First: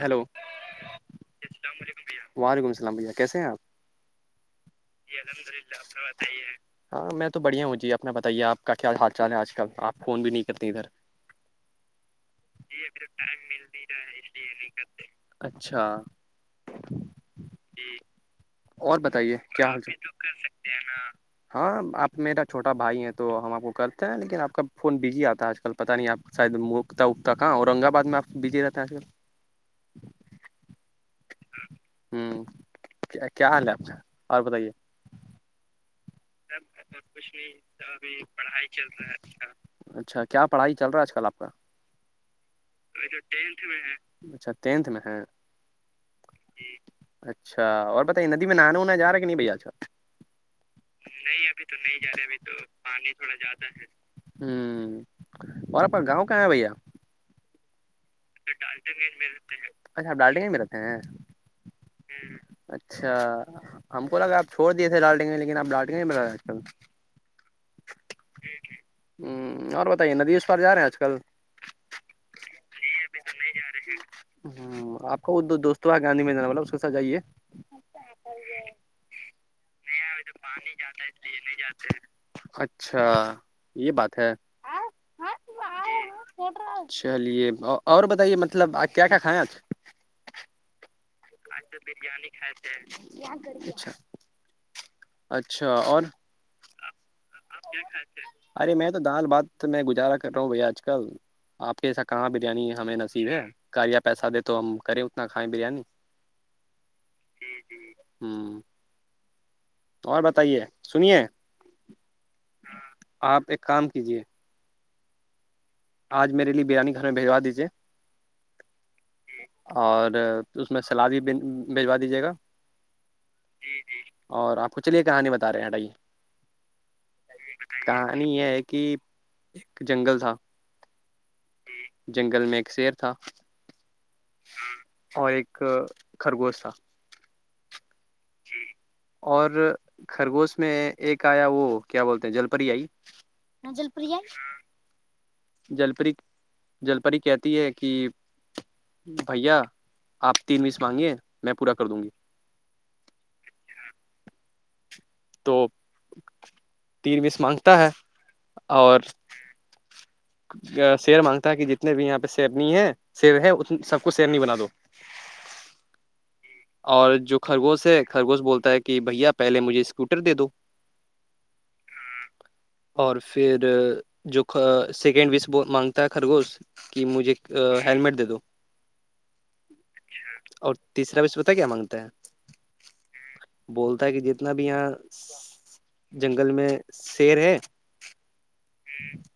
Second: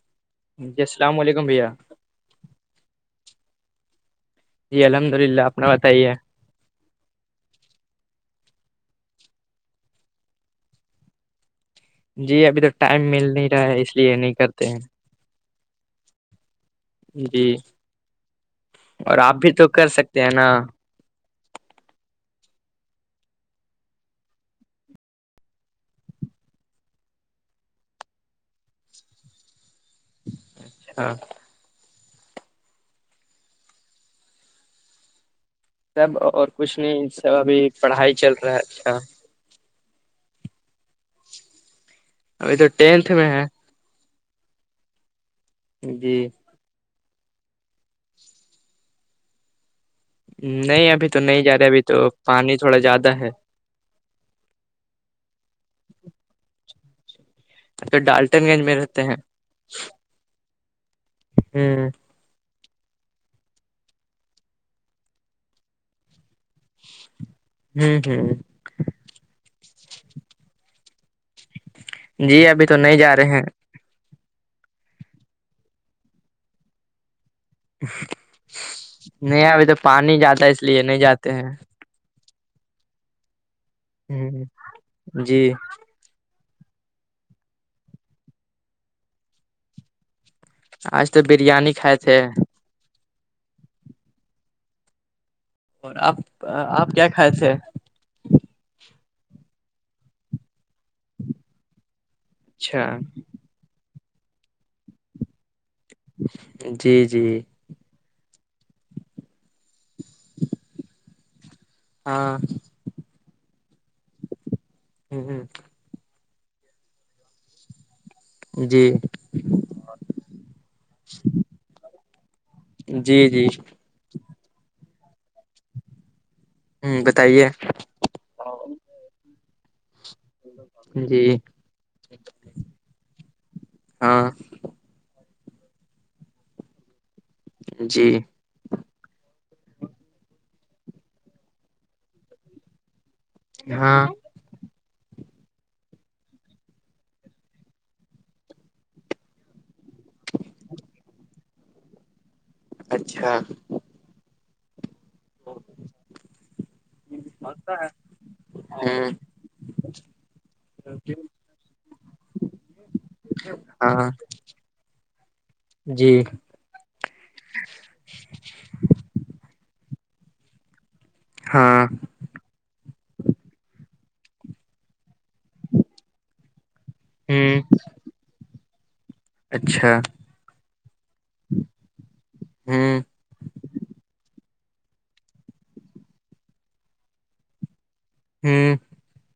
hello جی السلام علیکمھیا وعلیکم السلام بھیا کیسے ہیں آپ جی الحمد للہ آپ نے بتائیے ہاں میں تو بڑھیا ہوں جی اپنا بتائیے آپ کا کیا حال چال ہے آج کل آپ فون بھی نہیں کرتے ادھر [inaudible] جی ابھی تو ٹائم مل نہیں رہا ہے اس لیے نہیں کرتے ہیں اچھا جی اور آپ بتائیے بھی تو کیا حال کر چال سکتے ہیں نا ہاں آپ میرا چھوٹا بھائی ہے تو ہم آپ کو کرتے ہیں لیکن آپ کا فون بزی آتا ہے آج کل پتا نہیں آپ شاید مکتا اکتا کہاں اورنگ آباد میں آپ بزی رہتے ہیں آج کل ہاں ہوں کیا کیا حال ہے آپ کا اور بتائیے سب اور کچھ نہیں سب ابھی پڑھائی چل رہا ہے اچھا اچھا کیا پڑھائی چل رہا ہے آج کل آپ کا ابھی تو ٹینتھ میں ہے اچھا ٹینتھ میں ہے جی اچھا اور پتائی ندی میں نہانا وونا جا رہا کہ نہیں بھیا اچھا نہیں ابھی تو نہیں جا رہا ابھی تو پانی تھوڑا زیادہ ہے ہ ہمارے پاس گاؤں کہاں ہے بھیا پھر ڈالٹن گنج میں رہتے ہیں اچھا آپ ڈالٹے گ میں رہتے ہیں ہوں اچھا ہم کو لگا آپ چھوڑ دیے تھے ڈالٹیںے لیکن آپ ڈالٹے نہیں بتا رہ کل ہوں ہوں ہ اور بتائیے ندی اس پار جا رہے ہیں آج کل جی ابھی تو نہیں جا رہے ہیں ہ آپ کا وہ دو دوست آ گاندھی میدان والطلب اس کے ساتھ جائیے نہیں ابھی تو پانی جاتا ہے اس لیے نہیں جاتے ہیں اچھا یہ بات ہے ہ جی چلیے اور بتائیے مطلب آ کیا کیا کھائےیں آجاعا آج تو بریانی کھائے تھے کر گ اچھا اور آپ آپ کیا کھائے تھے ارے میں تو دال بات میں گزارا کر رہا ہوں بھیا آج کل آپ کےس کہاں بریانی اچھا ہمیں نصیب ہے ک یا پیسہ دے تو ہم کریں اتنا کھائیں بریانی جی جی ہوں اور بتائیے سنیے ہاں آپ ایک کام کیجیے ہ ہ آج میرے لیے بریانی کانے بجا دیجیے جی اور اس میں سلاد بھی بجوا دیجیے گا جی جی اور آپ کو چلیے کہانی بتا رہے ہیںٹھائی ہ بتائیے کہانی یہ ہے کہ ایک جنگل تھا جی جنگل میں ایک شیر تھا ہاں اور ایک خرگوش تھا جی اور خرگوش میں ایک آیا وہ کیا بولتے ہیں جل پری آئی ن جل ہاں پوریا جل پری جل پری کہتی ہے کہ بھیا آپ تین مس مانگیے میں پورا کر دوں گی اچھا [inaudible] تو تین بیس مانگتا ہے اور جچ شیر مانگتا ہے کہ جتنے بھی یہاں پہ سیرنی ہے سیر ہے سب ہاں کو سیرنی بنا دو جی اور جو خرگوش ہے خرگوش بولتا ہے کہ بھیا پہلے مجھے اسکوٹر دے دو ہاں اور پھر جو سیکنڈ وس مانگتا ہے خرگوش کہ مجھے ہ ہیللمٹ دے دو اچھا اور تیسرا بش بت کیا مانگتا ہ ہے بولتا ہے کہ جتنا بھی یہاں جنگل میں شیر ہے ہاں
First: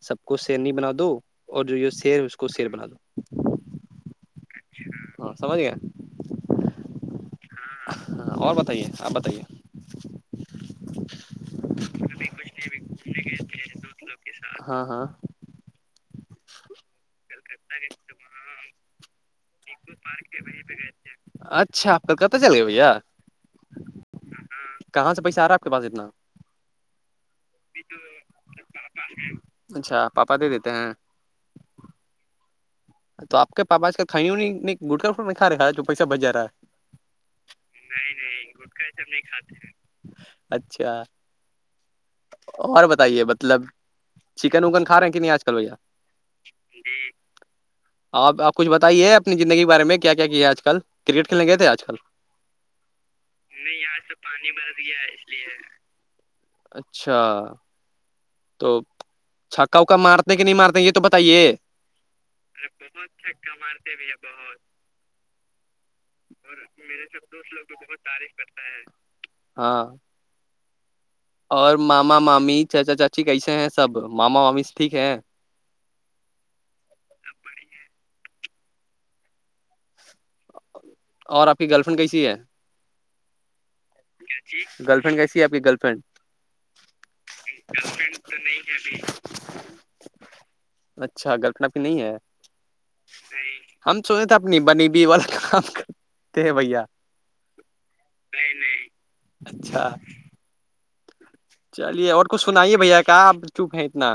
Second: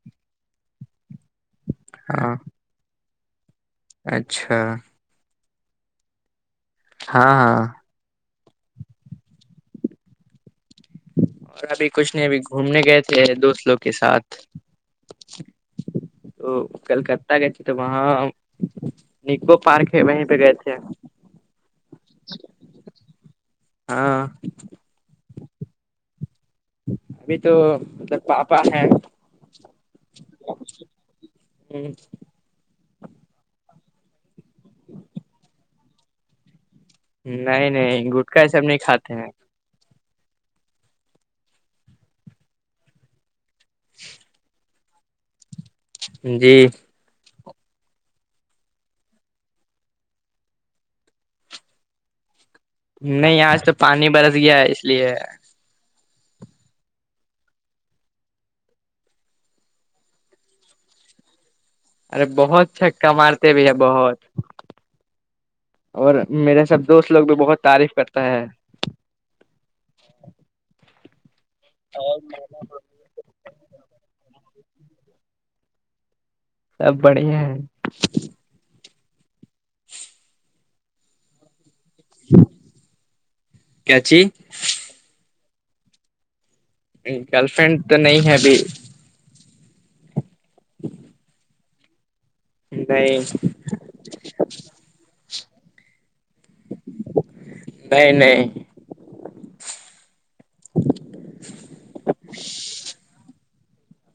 سب کو شیرنی بنا دو اور جو یہ سیر ہے ہاں اس کو شیر بنا دو اچھا ہاں سمج کیا ہاں ہاں ہاں اور بتائیے آپ بتائیے اور ابھی کچھ نہیں ابھی گھومنے گئے تھے دوست لوگ کے ساتھ ہاں ہاں تو کلکتہ گئے تھ تو وہاں نکو پارک ہے وہیں پہ گئے تھے اچھا کلکت چل گئے بھیا ہاں کہاں سے پیسہ آ رہا آپ کے پس اتنا ابھی تو مطلب پاپا ہیں اچھا پاپا دے دیتے ہیں ہی تو آپ کے پاپا اس کا کھانی وونی نہیں گٹا فٹا نہیں کا رہا ہے جو پیسہ بچ ج رہا ہے نہیں نہیں گٹکا ای سب نہیں کھاتے ہیں اچھا اور بتائیے مطلب چکن وکن کھا رہے کہ نہیں آج کل بھیا جی آپ آپ کچھ بتائیے اپنی زندگی کے بارے میں کیا کیا ہے آج کل کرکٹ کھیلنے گئے تھے آج کل نہیں آج تو پانی برس گیا ہے اس لیے اچھا تو چھکا وکا مارتے ہیں کہ نہیں مارتے یہ تو بتائیے ارے بہت چھکا مارتے بھی ہے بہت اور میرے سب دوست لوگ بھی بہت تعریف کرتا ہے ہاں اور ماما مامی چا چا چا اچی کیسے ہیں سب ماما وامی ٹھیک ہے سب بڑھیا ہیں اور آپ کی گرل فرینڈ کیسی ہے کیاچی گرل فرینڈ کیسی ہے آپ کی گرل فرینڈ گرل فرینڈ تو نہیں ہے ابھی اچھا گلپناپی نہیں ہے نہیں ہم سونے تھ اپنی بنی بھی والا کام کرتے ہیں بھیا نہیں نہیںائ اچھا چلیے اور کچھ سنائیے بھیا کہ آپ چوپ ہیں اتنا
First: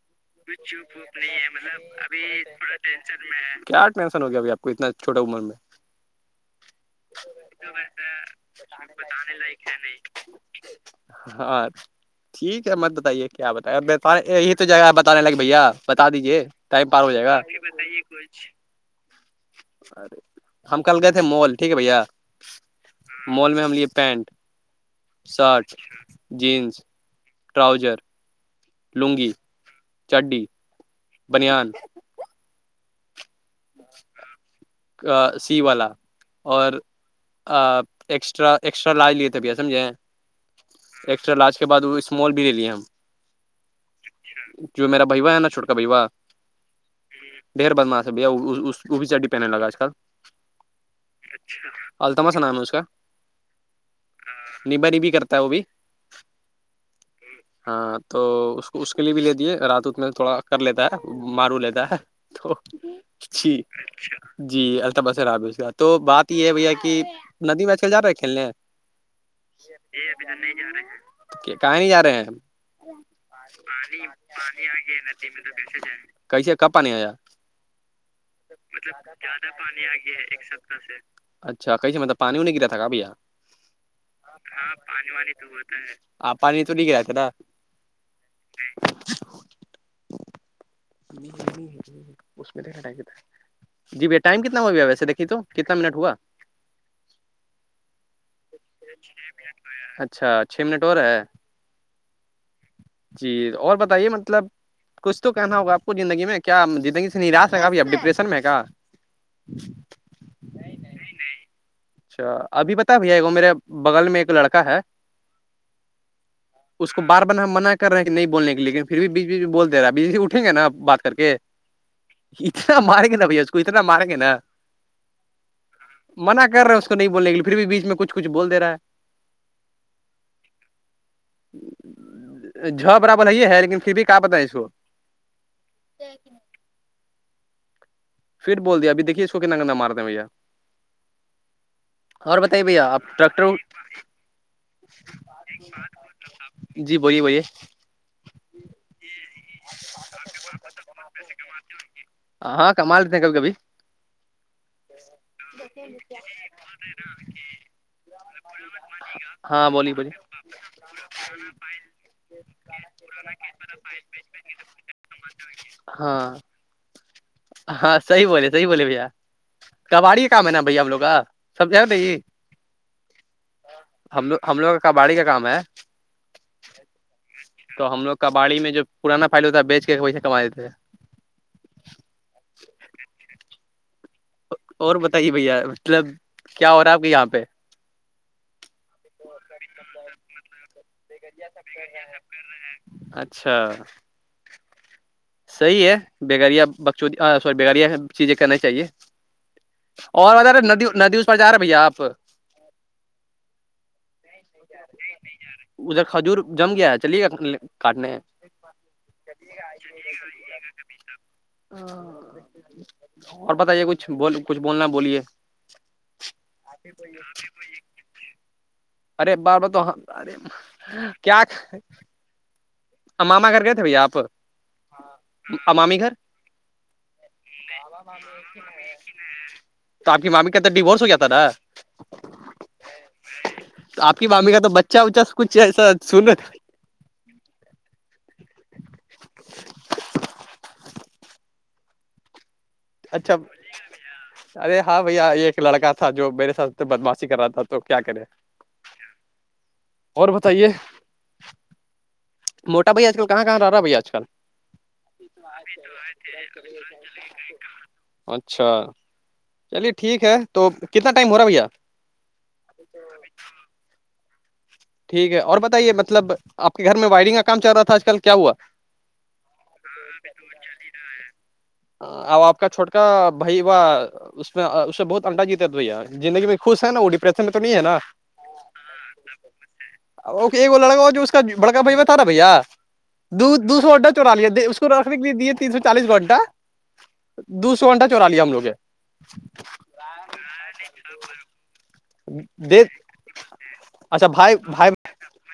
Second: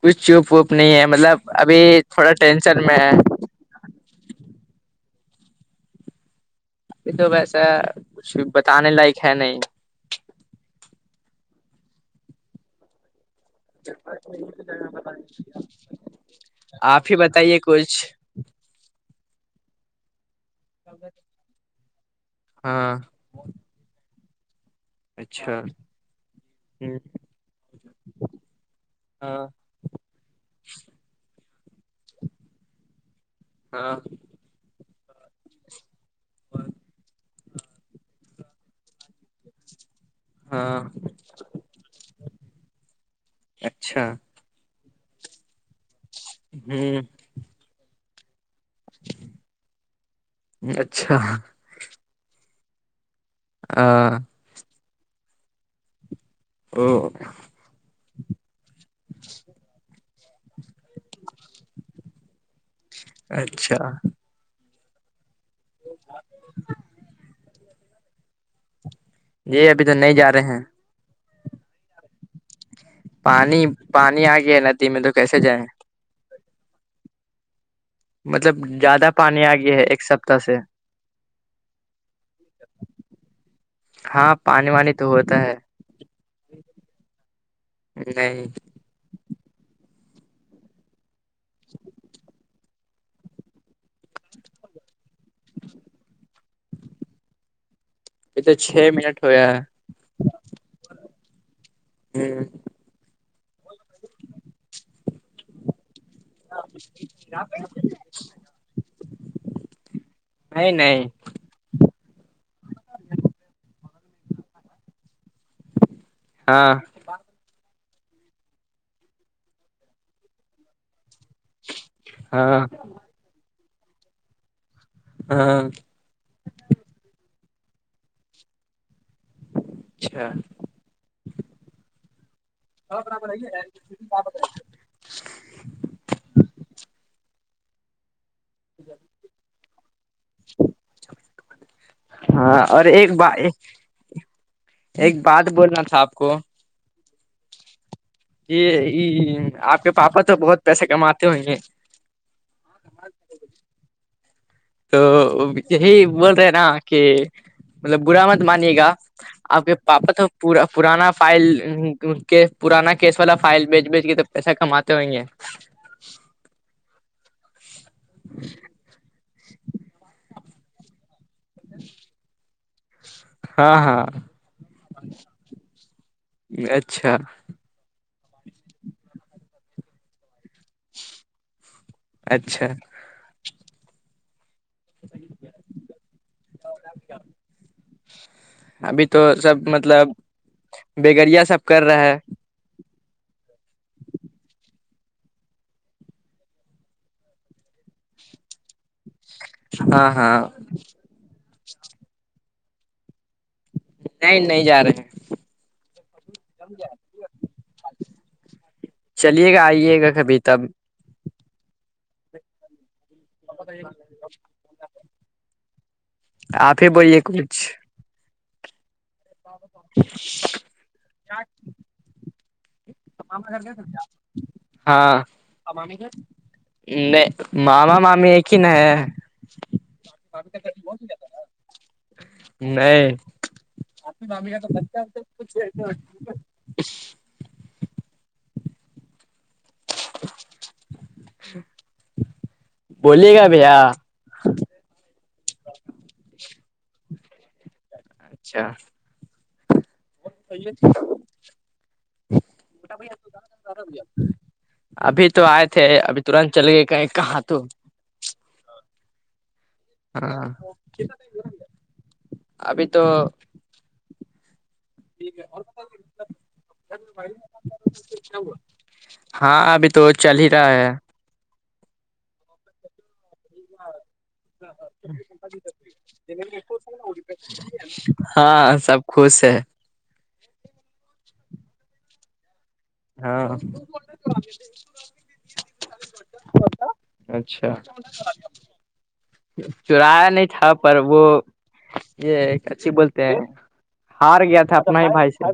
کچھ چوپ ووپ نہیں ہے مطلب ابھی تھوڑا ٹینشن میں ہے کیا ٹینن ہو گیا ابھیپ کو اتنا چھوٹی عمر میں ابھی تو ویسا وسے کچھ بتانے بچانے بچانے نہیں لائق ہے نہیں ہاں ٹھیک ہے مت بتائیے کیا بت گ یہی تو جگہ بتانے لگے بھیا بتا دیجے ٹائم پار آپ ہو ہی جائے گا بتائیے کچھ بتے کچ ارے ہم کل گئے تھے مول ٹھیک ہے بھیا ہاں مال میں ہم لیے پینٹ اچھا شرٹ جینس ٹراؤزر [unintelligible] لنگی ہاں چڈی [unintelligible] بنان ہاں سی والا اور ایکسٹرا ایکسٹرا لاج لیے تھے بیا سمجےیں ہاں ایکسٹرا لارج کے بعد وہ اسمال بھی لے لیے ہم اچھا جو میراھو ہے ناھوٹ بوا ہی ڈھیر بدماس ہے بھیا وہ بھی چی پہنے لگا آج کل اچھا التما سا نام ہے اس کا ہاں نبا نبی کرتا ہے وہ بھی [unintelligible] ہاں تو اس کو اس کے لیے بھی لے دیے رات ات میں تھوڑا کر لیتا ہے مارو لیتا ہے تو [unintelligible] ا جی جی الطباسر عابظ تو بات یہ ہے بھیا کہ ندی میں چل جا رہے ہے کھیلنے یہی ابھی تو نہیں جا رہے ہیں کہاں نہیں جا رہے ہیں ہم پانی پانی آ گیا ہے ندی میں تو کیسے جائیں کیسے کپ آ نہیں ا مطلب زیادہ پانی آ گیا ایک س سے اچھاسے مطلب پانی نہیں گرا تھا بھیا ہاں پانی وانی تو ہوتا ہے آپ پانی تو نہیں گراتے تھا نہیں نہیں نہیں ہے اس میں د ہٹ جی بھ ائم کتنا ہو بھیا ویسے دھی تو کتنا منٹ ہوا پ تو چھ منٹ ہویا ہے اچھا چھ منٹ اور ہے ہ جی اور بتائیے مطلب کچھ تو کہنا ہوگا آپ زندگی میں کیا زندگی سے نراش رہے گا ب اب ڈپریشن میں ہے کیا نہیں نہیںائ اچھا ابھی پتا بھیا وہ میرے بغل میں ایک لڑکا ہے ہاں اس کو بار بار ہم منع رہے ہیں کہ نہیں بولنے کے لیکن پھر بھی بیچ بی بول د رہا ہے بیی اٹیں گے نا بات کر کے ہاں اتنا ماریں گے نا بھیا اس کو اتنا ماریں گے نا ہاں منع کرے ہیں اس کو نہیں بولنے کے لیے پھر بھی بیچ میں کچ کچھ بول د رہا ہے اچھا جھ برابر ہے ہے لیکن پھر بھی کیا پت ہے اس کو [unintelligible] پھر بول دیا ابھییکھیے کو کتنا گندہ مارتے ہیں بھیا اور ہاں بتائیے بھیا آپ ایک ب ڈاکٹر ایک بات بولنا تھا آپ کو جی بولیے بولیے یہ آپ کے پاپا تو بہت پیسے کماتے ہو ہیں ہاں ہاں کمال دیتے ہیں کل کبھی تو یہی بول رہے ہیں نا کہ مطلب برا مت مانیے گا آپ ہاں کے بولیے پاپا بولیے تو پا پرانا فائل پانا کیس والا فائل بیچ بیچ کے تو پیس کا مات ہویں گے [unintelligible] ہاں ہاں صحیح بولے صحی بولے بھیا کباڑی کام ہے نا بھیا آ لگ کا سب ج ہاں ہاں ہم لوگ ہم لوگوں کا کا باڑی کا کام ہے اچھا تو ہم لوگ کا باڑی میں جو پرانا فائل ہوتا ہے بیچ کے پیسہ کما دیتےے اچھا اور بتائیے بھیا مطلب کیا ہو رہا ہے آپ کے یہاں پہ ابھی تو سب مطلب بیگڑیا سب کر رہا ہے اچھا صحیح ہے بیگاریا بخشود سوری بیگڑیا چیزیں کرنا چاہیے ہاں ہاں اور بتا رہے ندی ندی اس پر جا رہے ہیں بھیا آپ ا پر [inaudible] نہیں نہیں جا رہے ہیں ادھر کھجور جم گیا ہے چلیے گ کاٹنے چلیے گا آئیے گا کبھی تب اور بتائیے کچھ بول کچھ بولنا بولیے [unintelligible] آپ ہی بوولے کچھ ارے بار ب تو ارے کیا [unintelligible] اماما گھر گئے تھے بھیا آپ ہاںام امامی گھر [unintelligible] نہیں معما مامی ایک ہی نہیں ہے تو آ کی مامی کا تو ڈیوورس ہواتا نا نہیں تو آپ کی مامی کا تو بچہ اچا کچھ ایسا سن [unintelligible] بولیے اچھا گا بھیا ارے ہاں بھیا یہ ایک لڑکا تھا جو میرے سات بدمشی کر رہا تھا تو کیا کرے اچھا اور بتائیے موٹا بھائی آج کل کہاں کہاں رہ رہا بھیا آج کل ابھی تو آئے تھے ابھی ترنت چل گئے کہیں کہاں تو اچھا چلیے ٹھیک ہے ہاں تو کتنا ٹائم ہو رہا ہے بھیا ابھی تو [unintelligible] ٹھیک ہے اور بتائیے مطلب آپ کے گھر میں وائرنگ کا کام چل رہا تھا آج کل کیا ہوا ہاں ابھی تو چل ہی رہا ہے [unintelligible] اب آپ کا چھوٹکا بھائی و اس میں اس بہت انڈا جیتا تو بھیا زندگی میں خوش ہے نا وہ ڈپریشن میں تو نہیں ہے نا ہاں سب خوش ہے ا وہ لڑکا ہو جو اس کا بڑکا بھائیو تھا نا بھیا ہاں دو دو سو گھنٹہ چورا لیا اس کو رکھ ر کےے تین سو چالیس گھنڈہ دو اچھا سو گھنٹہ چورا لیا ہم لوگ نے [unintelligible] چرایا نہیں تھا پر وہ یہ دے اچھی بولتے ہیں اچھا ہار بھائی گیا تھا اپنا ہی بھائی سے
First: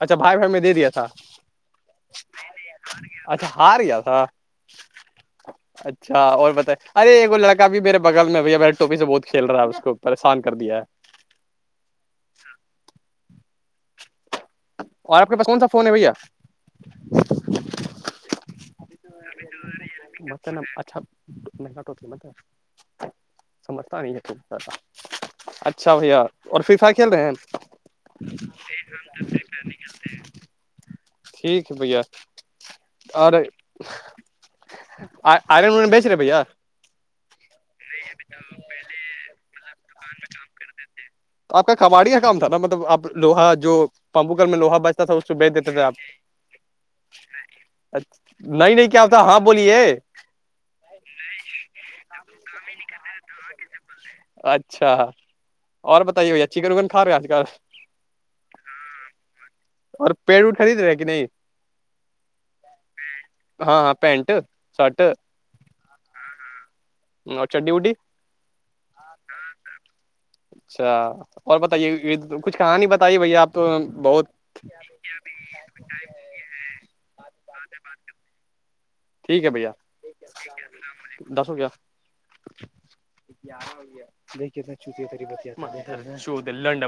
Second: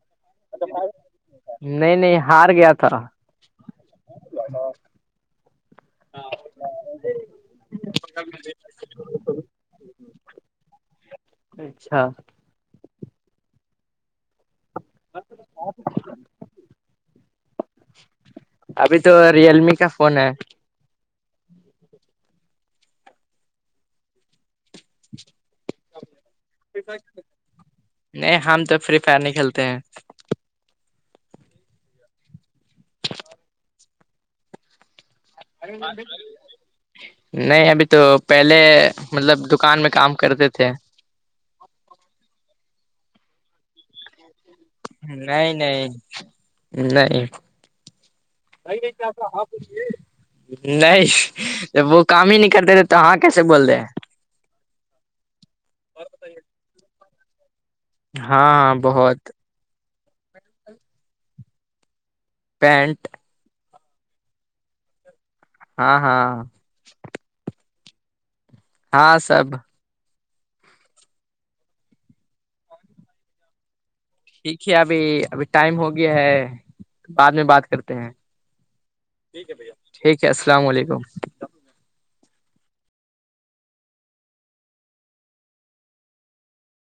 اچھا بھائی بائی ہم نے دے دیا تھا نہیں نہیں ہار گیا تھا اچھا ہار گیا تھا [unintelligible] اچھا اور بتائے ارے وہ لڑکا بھی میرے بغل میں بھیا ب ٹوپی سے بہت کھیل رہا ہے اس کو پریشان کر دیا ہے اچھا اور آپ پاس کون سا فون ہے بھیا ابھی تو ریئل می کا فون ہے اچھا ماٹ م سمجھتا نہیں- اچھا بھیا اور فری فائی کھیل رہے ہیں- نہیں ہم تو فری فائر نہیں کھیلتے ہیں- ٹھیک ہے بھیا اورر- آر بیچ رہے بھار- نہیں ابھی تو پہلے مطلب دکان میں کام کرتے تھے- تو آ کا کباڑی کام تھا نا مطلب آپ لوہا جو پمپوکل میں لوہا بچ- نہیں- نہیں- نہیں اچ نہیں نہیں کیا ہوتا ہاں بولیے- نہیں وہ کام ہی نہیں کرتے تھے تو ہاں کیسے بول رہے ہیں اچھا اور بتائیے بھیا چیکن روگن کھا رہے ہیں آج کل- ہاں بہت اور پیڑ وڑ خرید رہے ہے کہ نہیں- پینٹ ہاں- ہاں پینٹ شرٹ ہاں- ہاں اور چڈی وڈی- ہاں سب اچھا اور بتائیے یہ کچھ کہانی بتائی بھائی آپ تو بہت- ٹھیک ہے ابھی- ابھی ٹائم ہو گیا ہے بعد میں بات کرتے ہیں- ٹھیک ھیک ہے بھیا ٹھیک ہے السلام علیکم- دس ہو گیا دیکے چتی تری ب لنڈ-